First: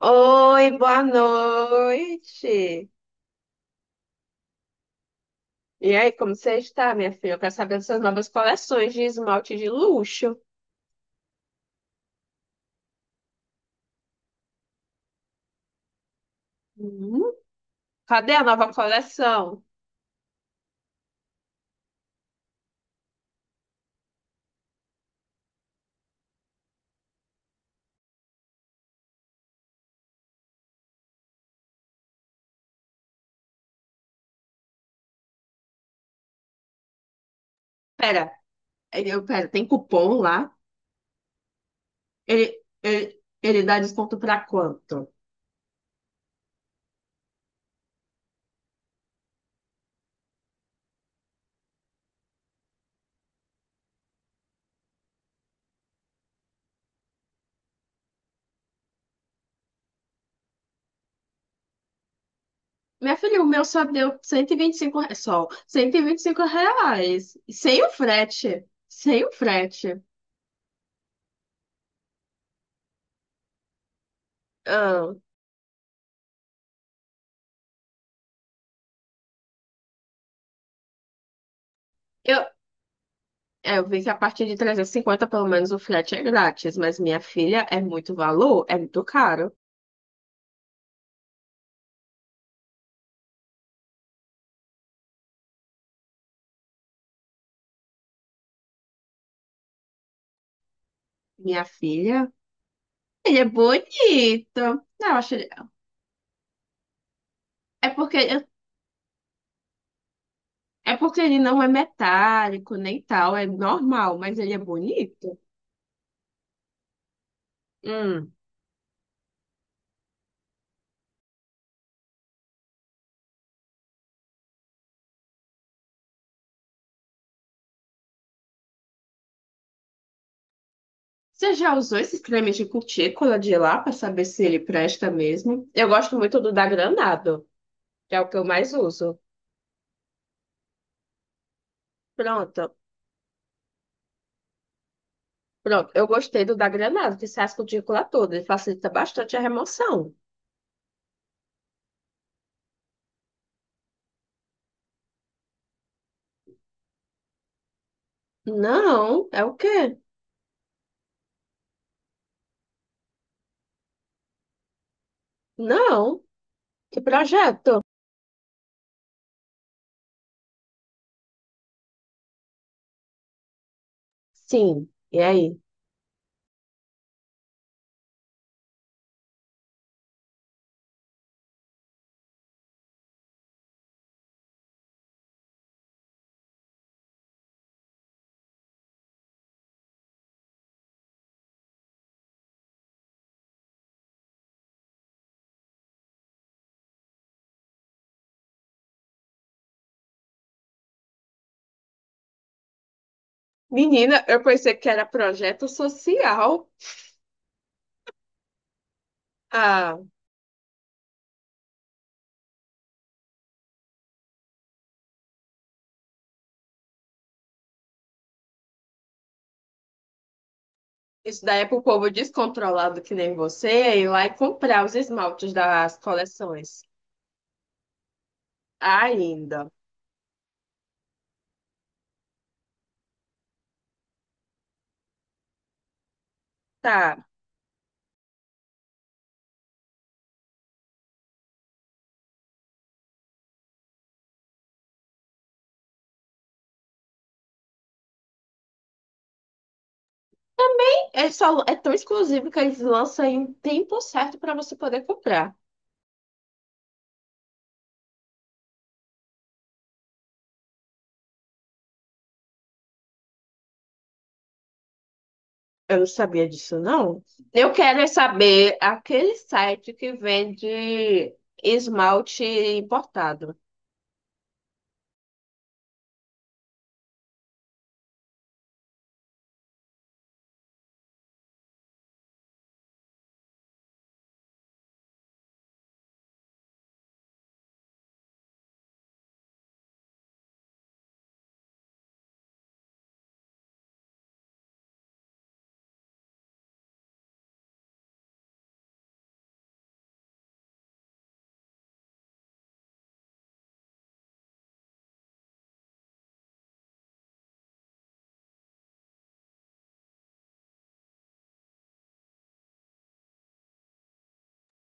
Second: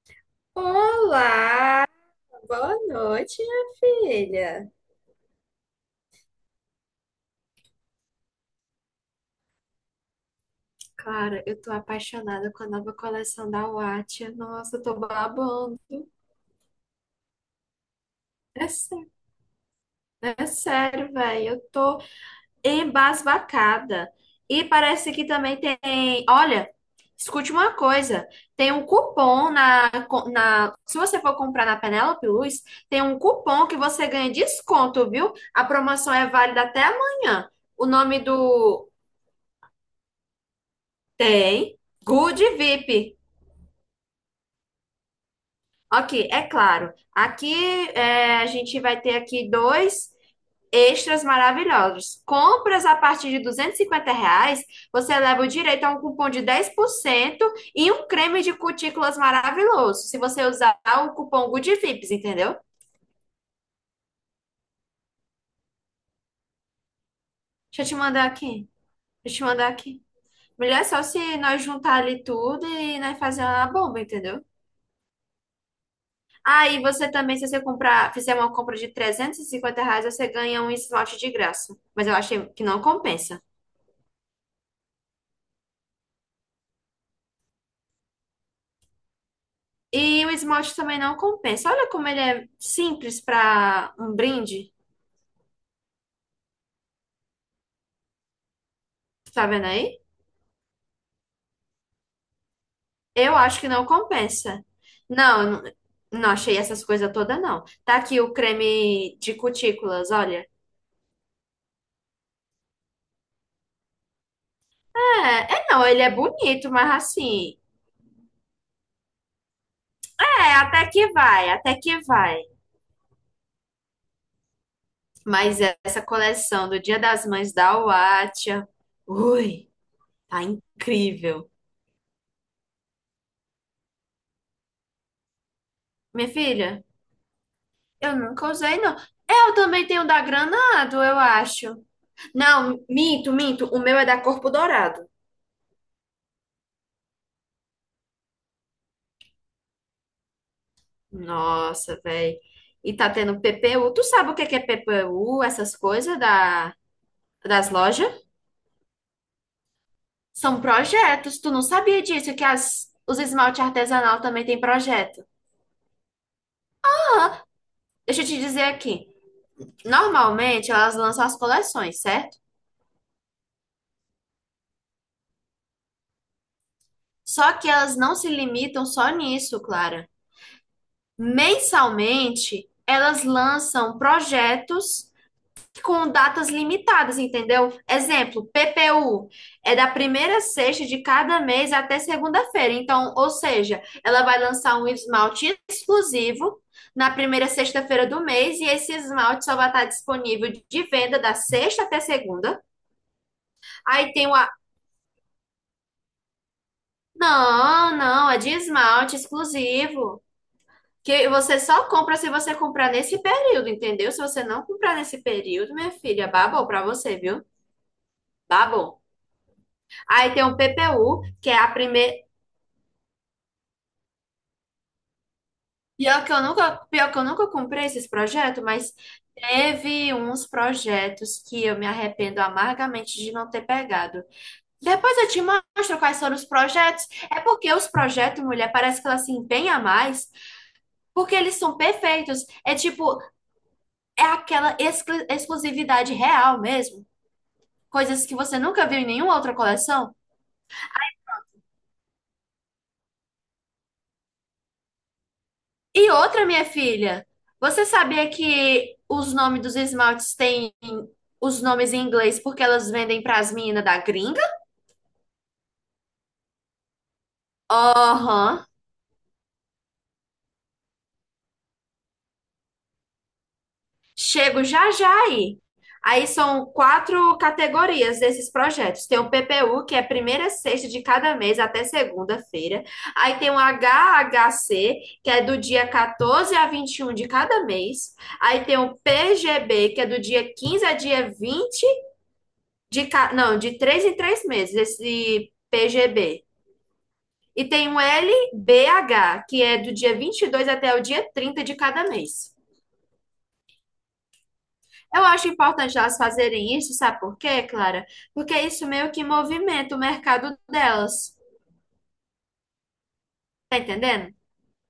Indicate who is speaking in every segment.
Speaker 1: Oi, boa
Speaker 2: Olá, boa
Speaker 1: noite.
Speaker 2: noite, minha filha.
Speaker 1: E aí, como você está, minha filha? Eu quero saber das suas novas coleções de esmalte de luxo.
Speaker 2: Cara, eu tô apaixonada com a nova coleção da Wattia. Nossa, eu tô babando.
Speaker 1: Hum, cadê a nova
Speaker 2: É sério,
Speaker 1: coleção?
Speaker 2: é sério, velho. Eu tô embasbacada. E parece que também tem. Olha, escute uma coisa: tem um cupom na, na. Se você for comprar na Penélope Luz, tem um cupom que você ganha desconto, viu? A promoção é válida até amanhã. O nome
Speaker 1: Pera,
Speaker 2: do.
Speaker 1: pera, tem cupom lá?
Speaker 2: Tem. Good
Speaker 1: Ele,
Speaker 2: VIP.
Speaker 1: ele, ele dá desconto para quanto?
Speaker 2: Ok, é claro. Aqui é, a gente vai ter aqui dois extras maravilhosos. Compras a partir de R$ 250, você leva o direito a um cupom de 10% e um creme de cutículas maravilhoso. Se você usar o cupom Good VIPs, entendeu?
Speaker 1: Minha filha, o meu só deu 125 reais, só 125 reais. Sem
Speaker 2: Deixa eu
Speaker 1: o
Speaker 2: te mandar
Speaker 1: frete.
Speaker 2: aqui.
Speaker 1: Sem o
Speaker 2: Deixa eu te mandar
Speaker 1: frete.
Speaker 2: aqui. Melhor é só se nós juntar ali tudo e nós fazer uma bomba, entendeu?
Speaker 1: Ah,
Speaker 2: Aí você também, se você comprar, fizer uma compra de R$ 350, você ganha um esmalte de graça. Mas eu
Speaker 1: eu,
Speaker 2: achei que não compensa.
Speaker 1: É, eu vi que a partir de 350, pelo menos, o frete é grátis, mas minha filha é muito valor, é muito caro.
Speaker 2: E o esmalte também não compensa. Olha como ele é simples para um brinde. Tá vendo aí?
Speaker 1: Minha filha,
Speaker 2: Eu
Speaker 1: ele é
Speaker 2: acho que não
Speaker 1: bonito.
Speaker 2: compensa.
Speaker 1: Não, eu acho...
Speaker 2: Não,
Speaker 1: ele-
Speaker 2: eu não não achei essas coisas todas, não.
Speaker 1: É
Speaker 2: Tá
Speaker 1: porque,
Speaker 2: aqui o creme de cutículas, olha.
Speaker 1: é porque ele não é metálico, nem tal, é normal, mas ele é bonito.
Speaker 2: É, é não, ele é bonito, mas assim.
Speaker 1: Hum.
Speaker 2: É, até que vai, até que vai. Mas essa coleção do Dia das Mães da Huatia, ui, tá incrível.
Speaker 1: Você já usou esses cremes de cutícula de lá para saber se ele presta mesmo? Eu gosto
Speaker 2: Minha
Speaker 1: muito do da
Speaker 2: filha,
Speaker 1: Granado, que
Speaker 2: eu
Speaker 1: é o que eu
Speaker 2: nunca
Speaker 1: mais
Speaker 2: usei, não.
Speaker 1: uso.
Speaker 2: Eu também tenho da Granado, eu acho.
Speaker 1: Pronto,
Speaker 2: Não, minto, minto. O meu é da Corpo Dourado.
Speaker 1: pronto. Eu gostei do da Granado, que sai as cutículas todas, ele facilita bastante a remoção.
Speaker 2: Nossa, velho. E tá tendo PPU. Tu sabe o que que é PPU, essas coisas das lojas?
Speaker 1: Não, é o quê?
Speaker 2: São projetos. Tu não sabia disso, que os esmalte artesanal também tem projeto.
Speaker 1: Não, que projeto?
Speaker 2: Deixa eu te dizer aqui. Normalmente elas lançam as coleções, certo?
Speaker 1: Sim, e aí?
Speaker 2: Só que elas não se limitam só nisso, Clara. Mensalmente, elas lançam projetos com datas limitadas, entendeu? Exemplo, PPU é da primeira sexta de cada mês até segunda-feira. Então, ou seja, ela vai lançar um esmalte exclusivo na primeira sexta-feira do mês e esse esmalte só vai estar disponível de venda da sexta até segunda. Aí
Speaker 1: Menina,
Speaker 2: tem o...
Speaker 1: eu
Speaker 2: a-
Speaker 1: pensei que era projeto social.
Speaker 2: Não, não, é de esmalte
Speaker 1: Ah,
Speaker 2: exclusivo. Que você só compra se você comprar nesse período, entendeu? Se você não comprar nesse período, minha filha, babou pra você, viu? Babou. Aí tem o PPU,
Speaker 1: isso
Speaker 2: que é
Speaker 1: daí é
Speaker 2: a
Speaker 1: pro povo
Speaker 2: primeira.
Speaker 1: descontrolado que nem você é ir lá e comprar os esmaltes das
Speaker 2: Pior que eu nunca,
Speaker 1: coleções.
Speaker 2: pior que eu nunca comprei esses projetos, mas
Speaker 1: Ainda.
Speaker 2: teve uns projetos que eu me arrependo amargamente de não ter pegado. Depois eu te mostro quais foram os projetos.
Speaker 1: Tá.
Speaker 2: É porque os projetos, mulher, parece que ela se empenha mais, porque eles são perfeitos. É tipo, é aquela exclusividade real mesmo. Coisas que você nunca viu em nenhuma outra coleção?
Speaker 1: Também é, só, é tão exclusivo que eles lançam em um tempo certo para você poder comprar.
Speaker 2: E outra, minha filha, você sabia que os nomes dos esmaltes têm os nomes em inglês porque elas vendem pras meninas da gringa?
Speaker 1: Eu não sabia disso, não. Eu quero é
Speaker 2: Aham.
Speaker 1: saber aquele site que vende esmalte importado.
Speaker 2: Chego já já aí. Aí são quatro categorias desses projetos. Tem o PPU, que é primeira sexta de cada mês até segunda-feira. Aí tem o HHC, que é do dia 14 a 21 de cada mês. Aí tem o PGB, que é do dia 15 a dia 20 não, de 3 em 3 meses, esse PGB. E tem o LBH, que é do dia 22 até o dia 30 de cada mês. Eu acho importante elas fazerem isso, sabe por quê, Clara? Porque isso meio que movimenta o mercado delas. Tá entendendo?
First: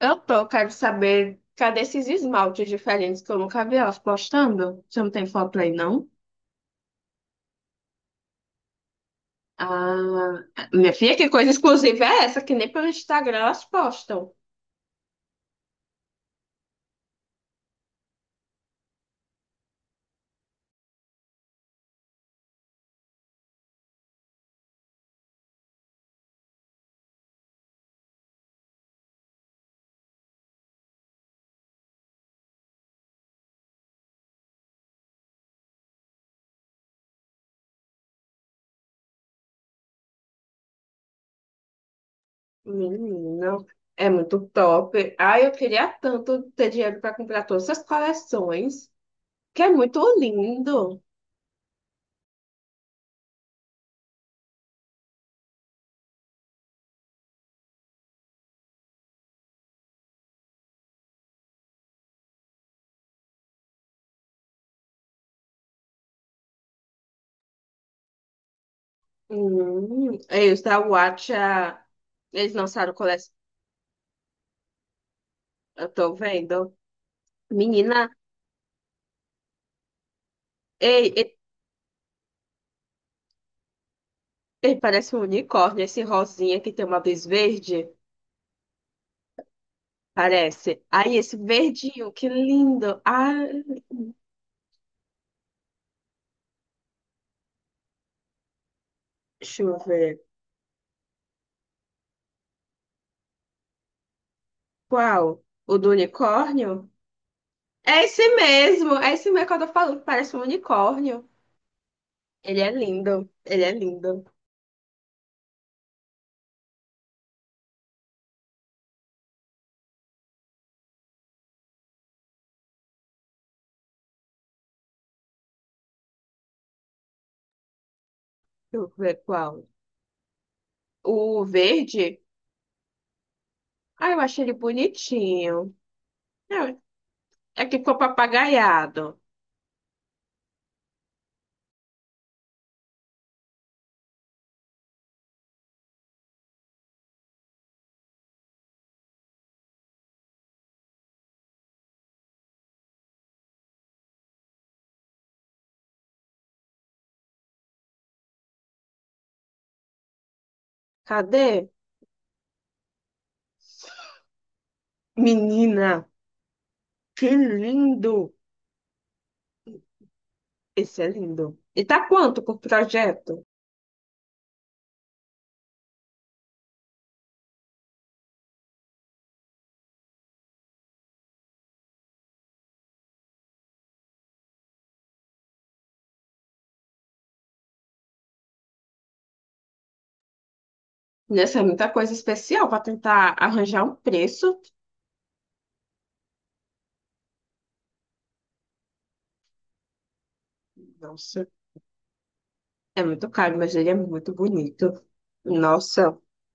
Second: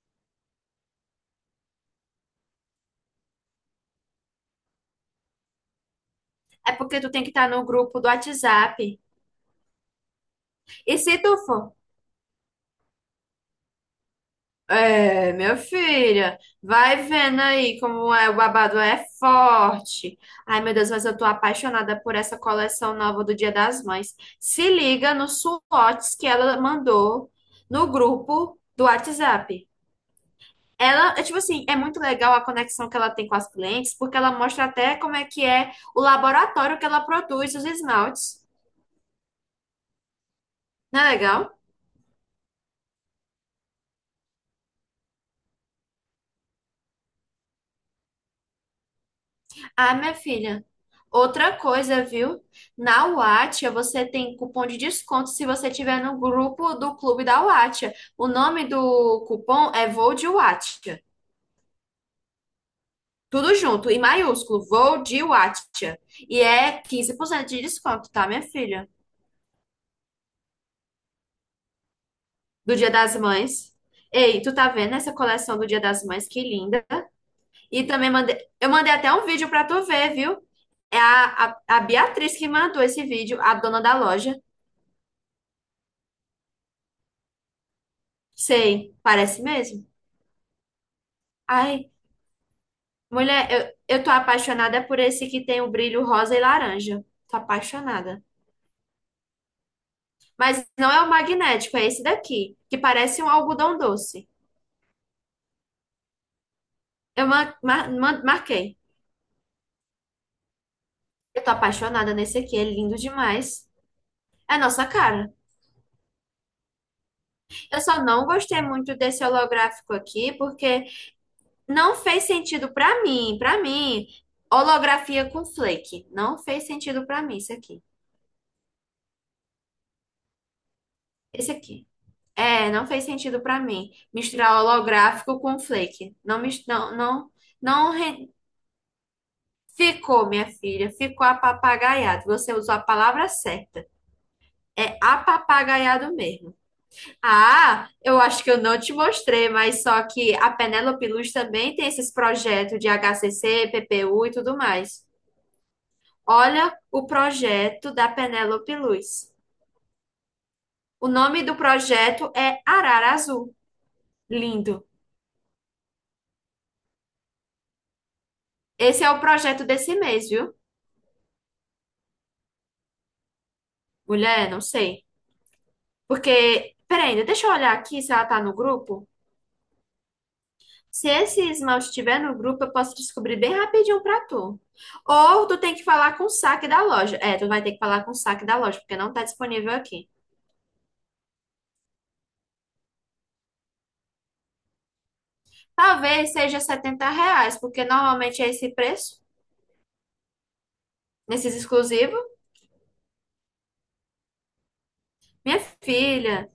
Speaker 1: Eu tô, quero saber, cadê esses esmaltes diferentes que eu nunca vi elas postando? Você não tem foto aí, não?
Speaker 2: É porque tu tem que estar no grupo do WhatsApp.
Speaker 1: Ah, minha
Speaker 2: E se
Speaker 1: filha, que
Speaker 2: tu
Speaker 1: coisa
Speaker 2: for,
Speaker 1: exclusiva é essa? Que nem pelo Instagram elas postam.
Speaker 2: é, meu filho, vai vendo aí como é, o babado é forte. Ai, meu Deus, mas eu tô apaixonada por essa coleção nova do Dia das Mães. Se liga nos swatches que ela mandou no grupo do WhatsApp. Ela, é tipo assim, é muito legal a conexão que ela tem com as clientes, porque ela mostra até como é que é o laboratório que ela produz os esmaltes. Não é legal?
Speaker 1: Menina, é muito top. Ai, eu queria tanto ter dinheiro para comprar todas essas coleções, que é
Speaker 2: Ah,
Speaker 1: muito
Speaker 2: minha filha,
Speaker 1: lindo.
Speaker 2: outra coisa, viu? Na Wattia você tem cupom de desconto se você tiver no grupo do clube da Wattia. O nome do cupom é Vou de Wattia. Tudo junto, em maiúsculo, Vou de Wattia. E é 15% de desconto, tá, minha filha?
Speaker 1: E os da Watcha, eles
Speaker 2: Do Dia
Speaker 1: lançaram
Speaker 2: das
Speaker 1: coleção,
Speaker 2: Mães. Ei, tu tá vendo essa coleção do Dia
Speaker 1: eu
Speaker 2: das
Speaker 1: tô
Speaker 2: Mães? Que
Speaker 1: vendo.
Speaker 2: linda. E
Speaker 1: Menina,
Speaker 2: também mandei, eu mandei até um vídeo pra tu ver, viu? É
Speaker 1: ei, ei,
Speaker 2: a Beatriz que mandou esse vídeo, a dona da loja.
Speaker 1: ei, parece um unicórnio, esse rosinha que tem uma luz verde.
Speaker 2: Sei, parece mesmo.
Speaker 1: Parece. Aí, esse
Speaker 2: Ai,
Speaker 1: verdinho, que lindo. Ah,
Speaker 2: mulher, eu tô apaixonada por esse que tem o brilho rosa e laranja. Tô apaixonada.
Speaker 1: deixa eu ver.
Speaker 2: Mas não é o magnético, é esse daqui, que parece um algodão doce.
Speaker 1: Qual? O do unicórnio?
Speaker 2: Eu ma- ma-
Speaker 1: É
Speaker 2: ma-
Speaker 1: esse
Speaker 2: marquei.
Speaker 1: mesmo. É esse mesmo que eu tô falando, que parece um unicórnio.
Speaker 2: Eu tô apaixonada nesse aqui,
Speaker 1: Ele
Speaker 2: é
Speaker 1: é
Speaker 2: lindo
Speaker 1: lindo. Ele
Speaker 2: demais.
Speaker 1: é lindo.
Speaker 2: É a nossa cara. Eu só não gostei muito desse holográfico aqui, porque não fez sentido pra mim, pra mim. Holografia com flake, não fez sentido pra mim isso aqui.
Speaker 1: Deixa eu ver qual. O
Speaker 2: Esse aqui.
Speaker 1: verde?
Speaker 2: É, não fez sentido pra mim
Speaker 1: Ah, eu achei ele
Speaker 2: misturar holográfico com
Speaker 1: bonitinho.
Speaker 2: flake. Não mis-
Speaker 1: É,
Speaker 2: não não
Speaker 1: é que
Speaker 2: não
Speaker 1: ficou
Speaker 2: re-
Speaker 1: papagaiado.
Speaker 2: ficou, minha filha, ficou apapagaiado. Você usou a palavra certa. É apapagaiado mesmo. Ah, eu acho que eu não te mostrei, mas só que a Penélope Luz também tem esses projetos de HCC, PPU e tudo mais. Olha o projeto da Penélope Luz. O nome
Speaker 1: Cadê?
Speaker 2: do projeto é Arara Azul. Lindo.
Speaker 1: Menina, que lindo!
Speaker 2: Esse é o projeto desse mês, viu?
Speaker 1: Esse é lindo. E tá quanto por projeto?
Speaker 2: Mulher, não sei. Porque, peraí, deixa eu olhar aqui se ela tá no grupo. Se esse esmalte estiver no grupo, eu posso descobrir bem rapidinho pra tu. Ou tu tem que falar com o saque da loja. É, tu vai ter que falar com o saque da loja, porque não tá disponível aqui.
Speaker 1: Nessa é muita coisa especial para tentar arranjar um preço.
Speaker 2: Talvez seja R$ 70, porque normalmente é esse preço,
Speaker 1: Nossa,
Speaker 2: nesses exclusivos.
Speaker 1: é muito caro, mas ele é muito bonito.
Speaker 2: Minha
Speaker 1: Nossa,
Speaker 2: filha,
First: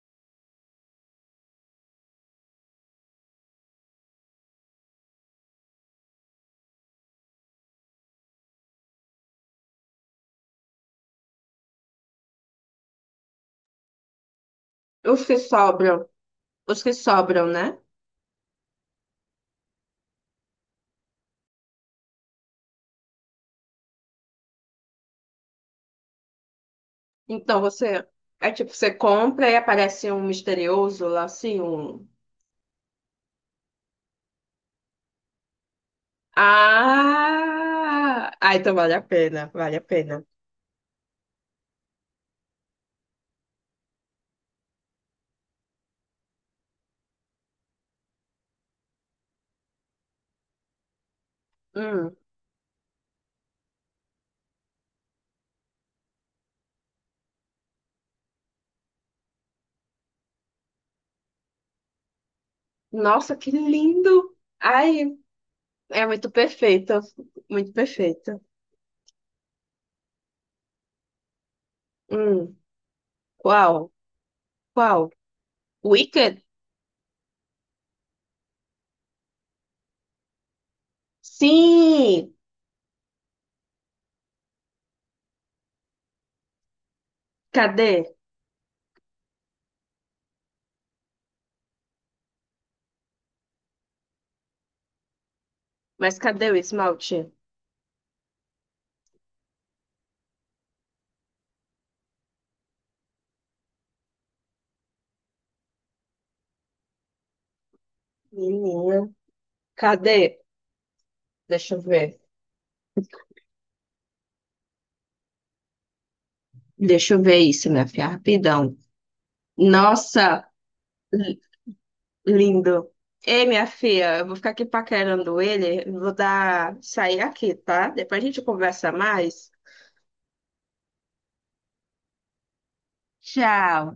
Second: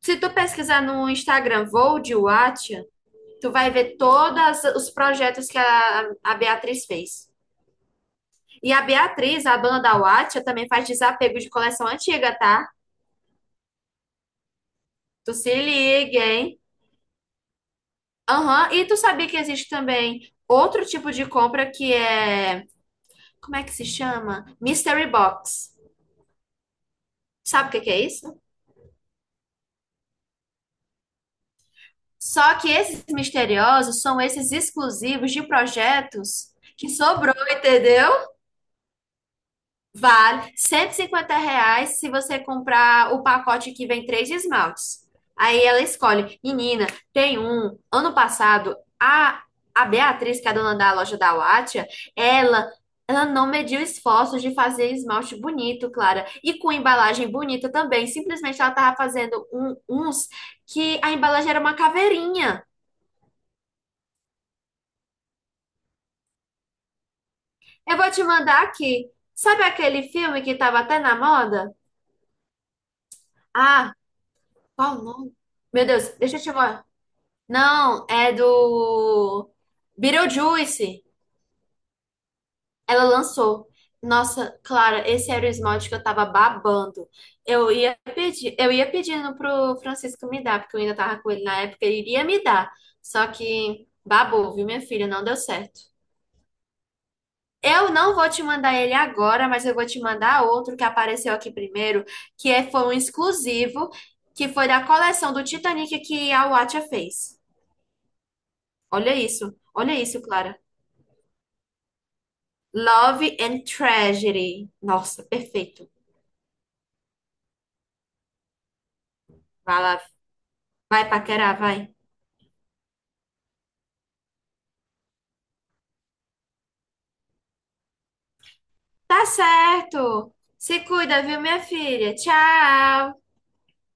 Speaker 2: se tu pesquisar no Instagram Vou de Wattia, tu vai ver todos os projetos que a Beatriz fez. E a Beatriz, a dona da Wattia, também faz desapego de coleção antiga, tá?
Speaker 1: os
Speaker 2: Tu
Speaker 1: que
Speaker 2: se
Speaker 1: sobram,
Speaker 2: liga, hein?
Speaker 1: os que sobram, né?
Speaker 2: Aham, e tu sabia que existe também outro tipo de compra que é, como é que se chama? Mystery Box.
Speaker 1: Então
Speaker 2: Sabe o que que é
Speaker 1: você
Speaker 2: isso?
Speaker 1: é tipo, você compra e aparece um misterioso lá assim, um.
Speaker 2: Só que esses misteriosos são esses exclusivos de projetos que sobrou, entendeu?
Speaker 1: Ah! Ah, então vale a pena, vale a pena.
Speaker 2: Vale R$ 150 se você comprar o pacote que vem três esmaltes. Aí ela escolhe. Menina, tem um. Ano passado, a Beatriz, que é a dona da loja da Wattia,
Speaker 1: Hum.
Speaker 2: ela, ela não mediu esforços de fazer esmalte bonito, Clara. E com embalagem bonita também. Simplesmente ela tava fazendo uns que a embalagem era uma caveirinha.
Speaker 1: Nossa, que lindo! Ai, é muito perfeito, muito
Speaker 2: Eu vou te
Speaker 1: perfeito.
Speaker 2: mandar aqui. Sabe aquele filme que tava até na moda?
Speaker 1: Hum. Qual?
Speaker 2: Ah, qual o
Speaker 1: Qual?
Speaker 2: nome? Meu Deus, deixa eu
Speaker 1: Wicked?
Speaker 2: te, mo- não, é do Beetlejuice.
Speaker 1: Sim!
Speaker 2: Ela lançou. Nossa, Clara, esse era o esmalte que eu tava babando. Eu
Speaker 1: Cadê?
Speaker 2: ia pedir, eu ia pedindo pro Francisco me dar, porque eu ainda tava com ele na época, ele iria me dar. Só que babou, viu, minha filha? Não deu certo.
Speaker 1: Mas cadê o esmalte?
Speaker 2: Eu não vou te mandar ele agora, mas eu vou te mandar outro que apareceu aqui primeiro, que é, foi um exclusivo, que foi da coleção do Titanic que a Watcha fez.
Speaker 1: Menina.
Speaker 2: Olha
Speaker 1: Cadê?
Speaker 2: isso, Clara.
Speaker 1: Deixa eu ver.
Speaker 2: Love and Tragedy. Nossa, perfeito.
Speaker 1: Deixa eu ver isso, minha filha, rapidão.
Speaker 2: Vai lá,
Speaker 1: Nossa,
Speaker 2: vai
Speaker 1: li-
Speaker 2: paquerar, vai.
Speaker 1: lindo. Ei, minha filha, eu vou ficar aqui paquerando ele. Vou dar sair aqui, tá? Depois a gente conversa
Speaker 2: Tá
Speaker 1: mais.
Speaker 2: certo. Se cuida, viu, minha filha? Tchau.
Speaker 1: Tchau.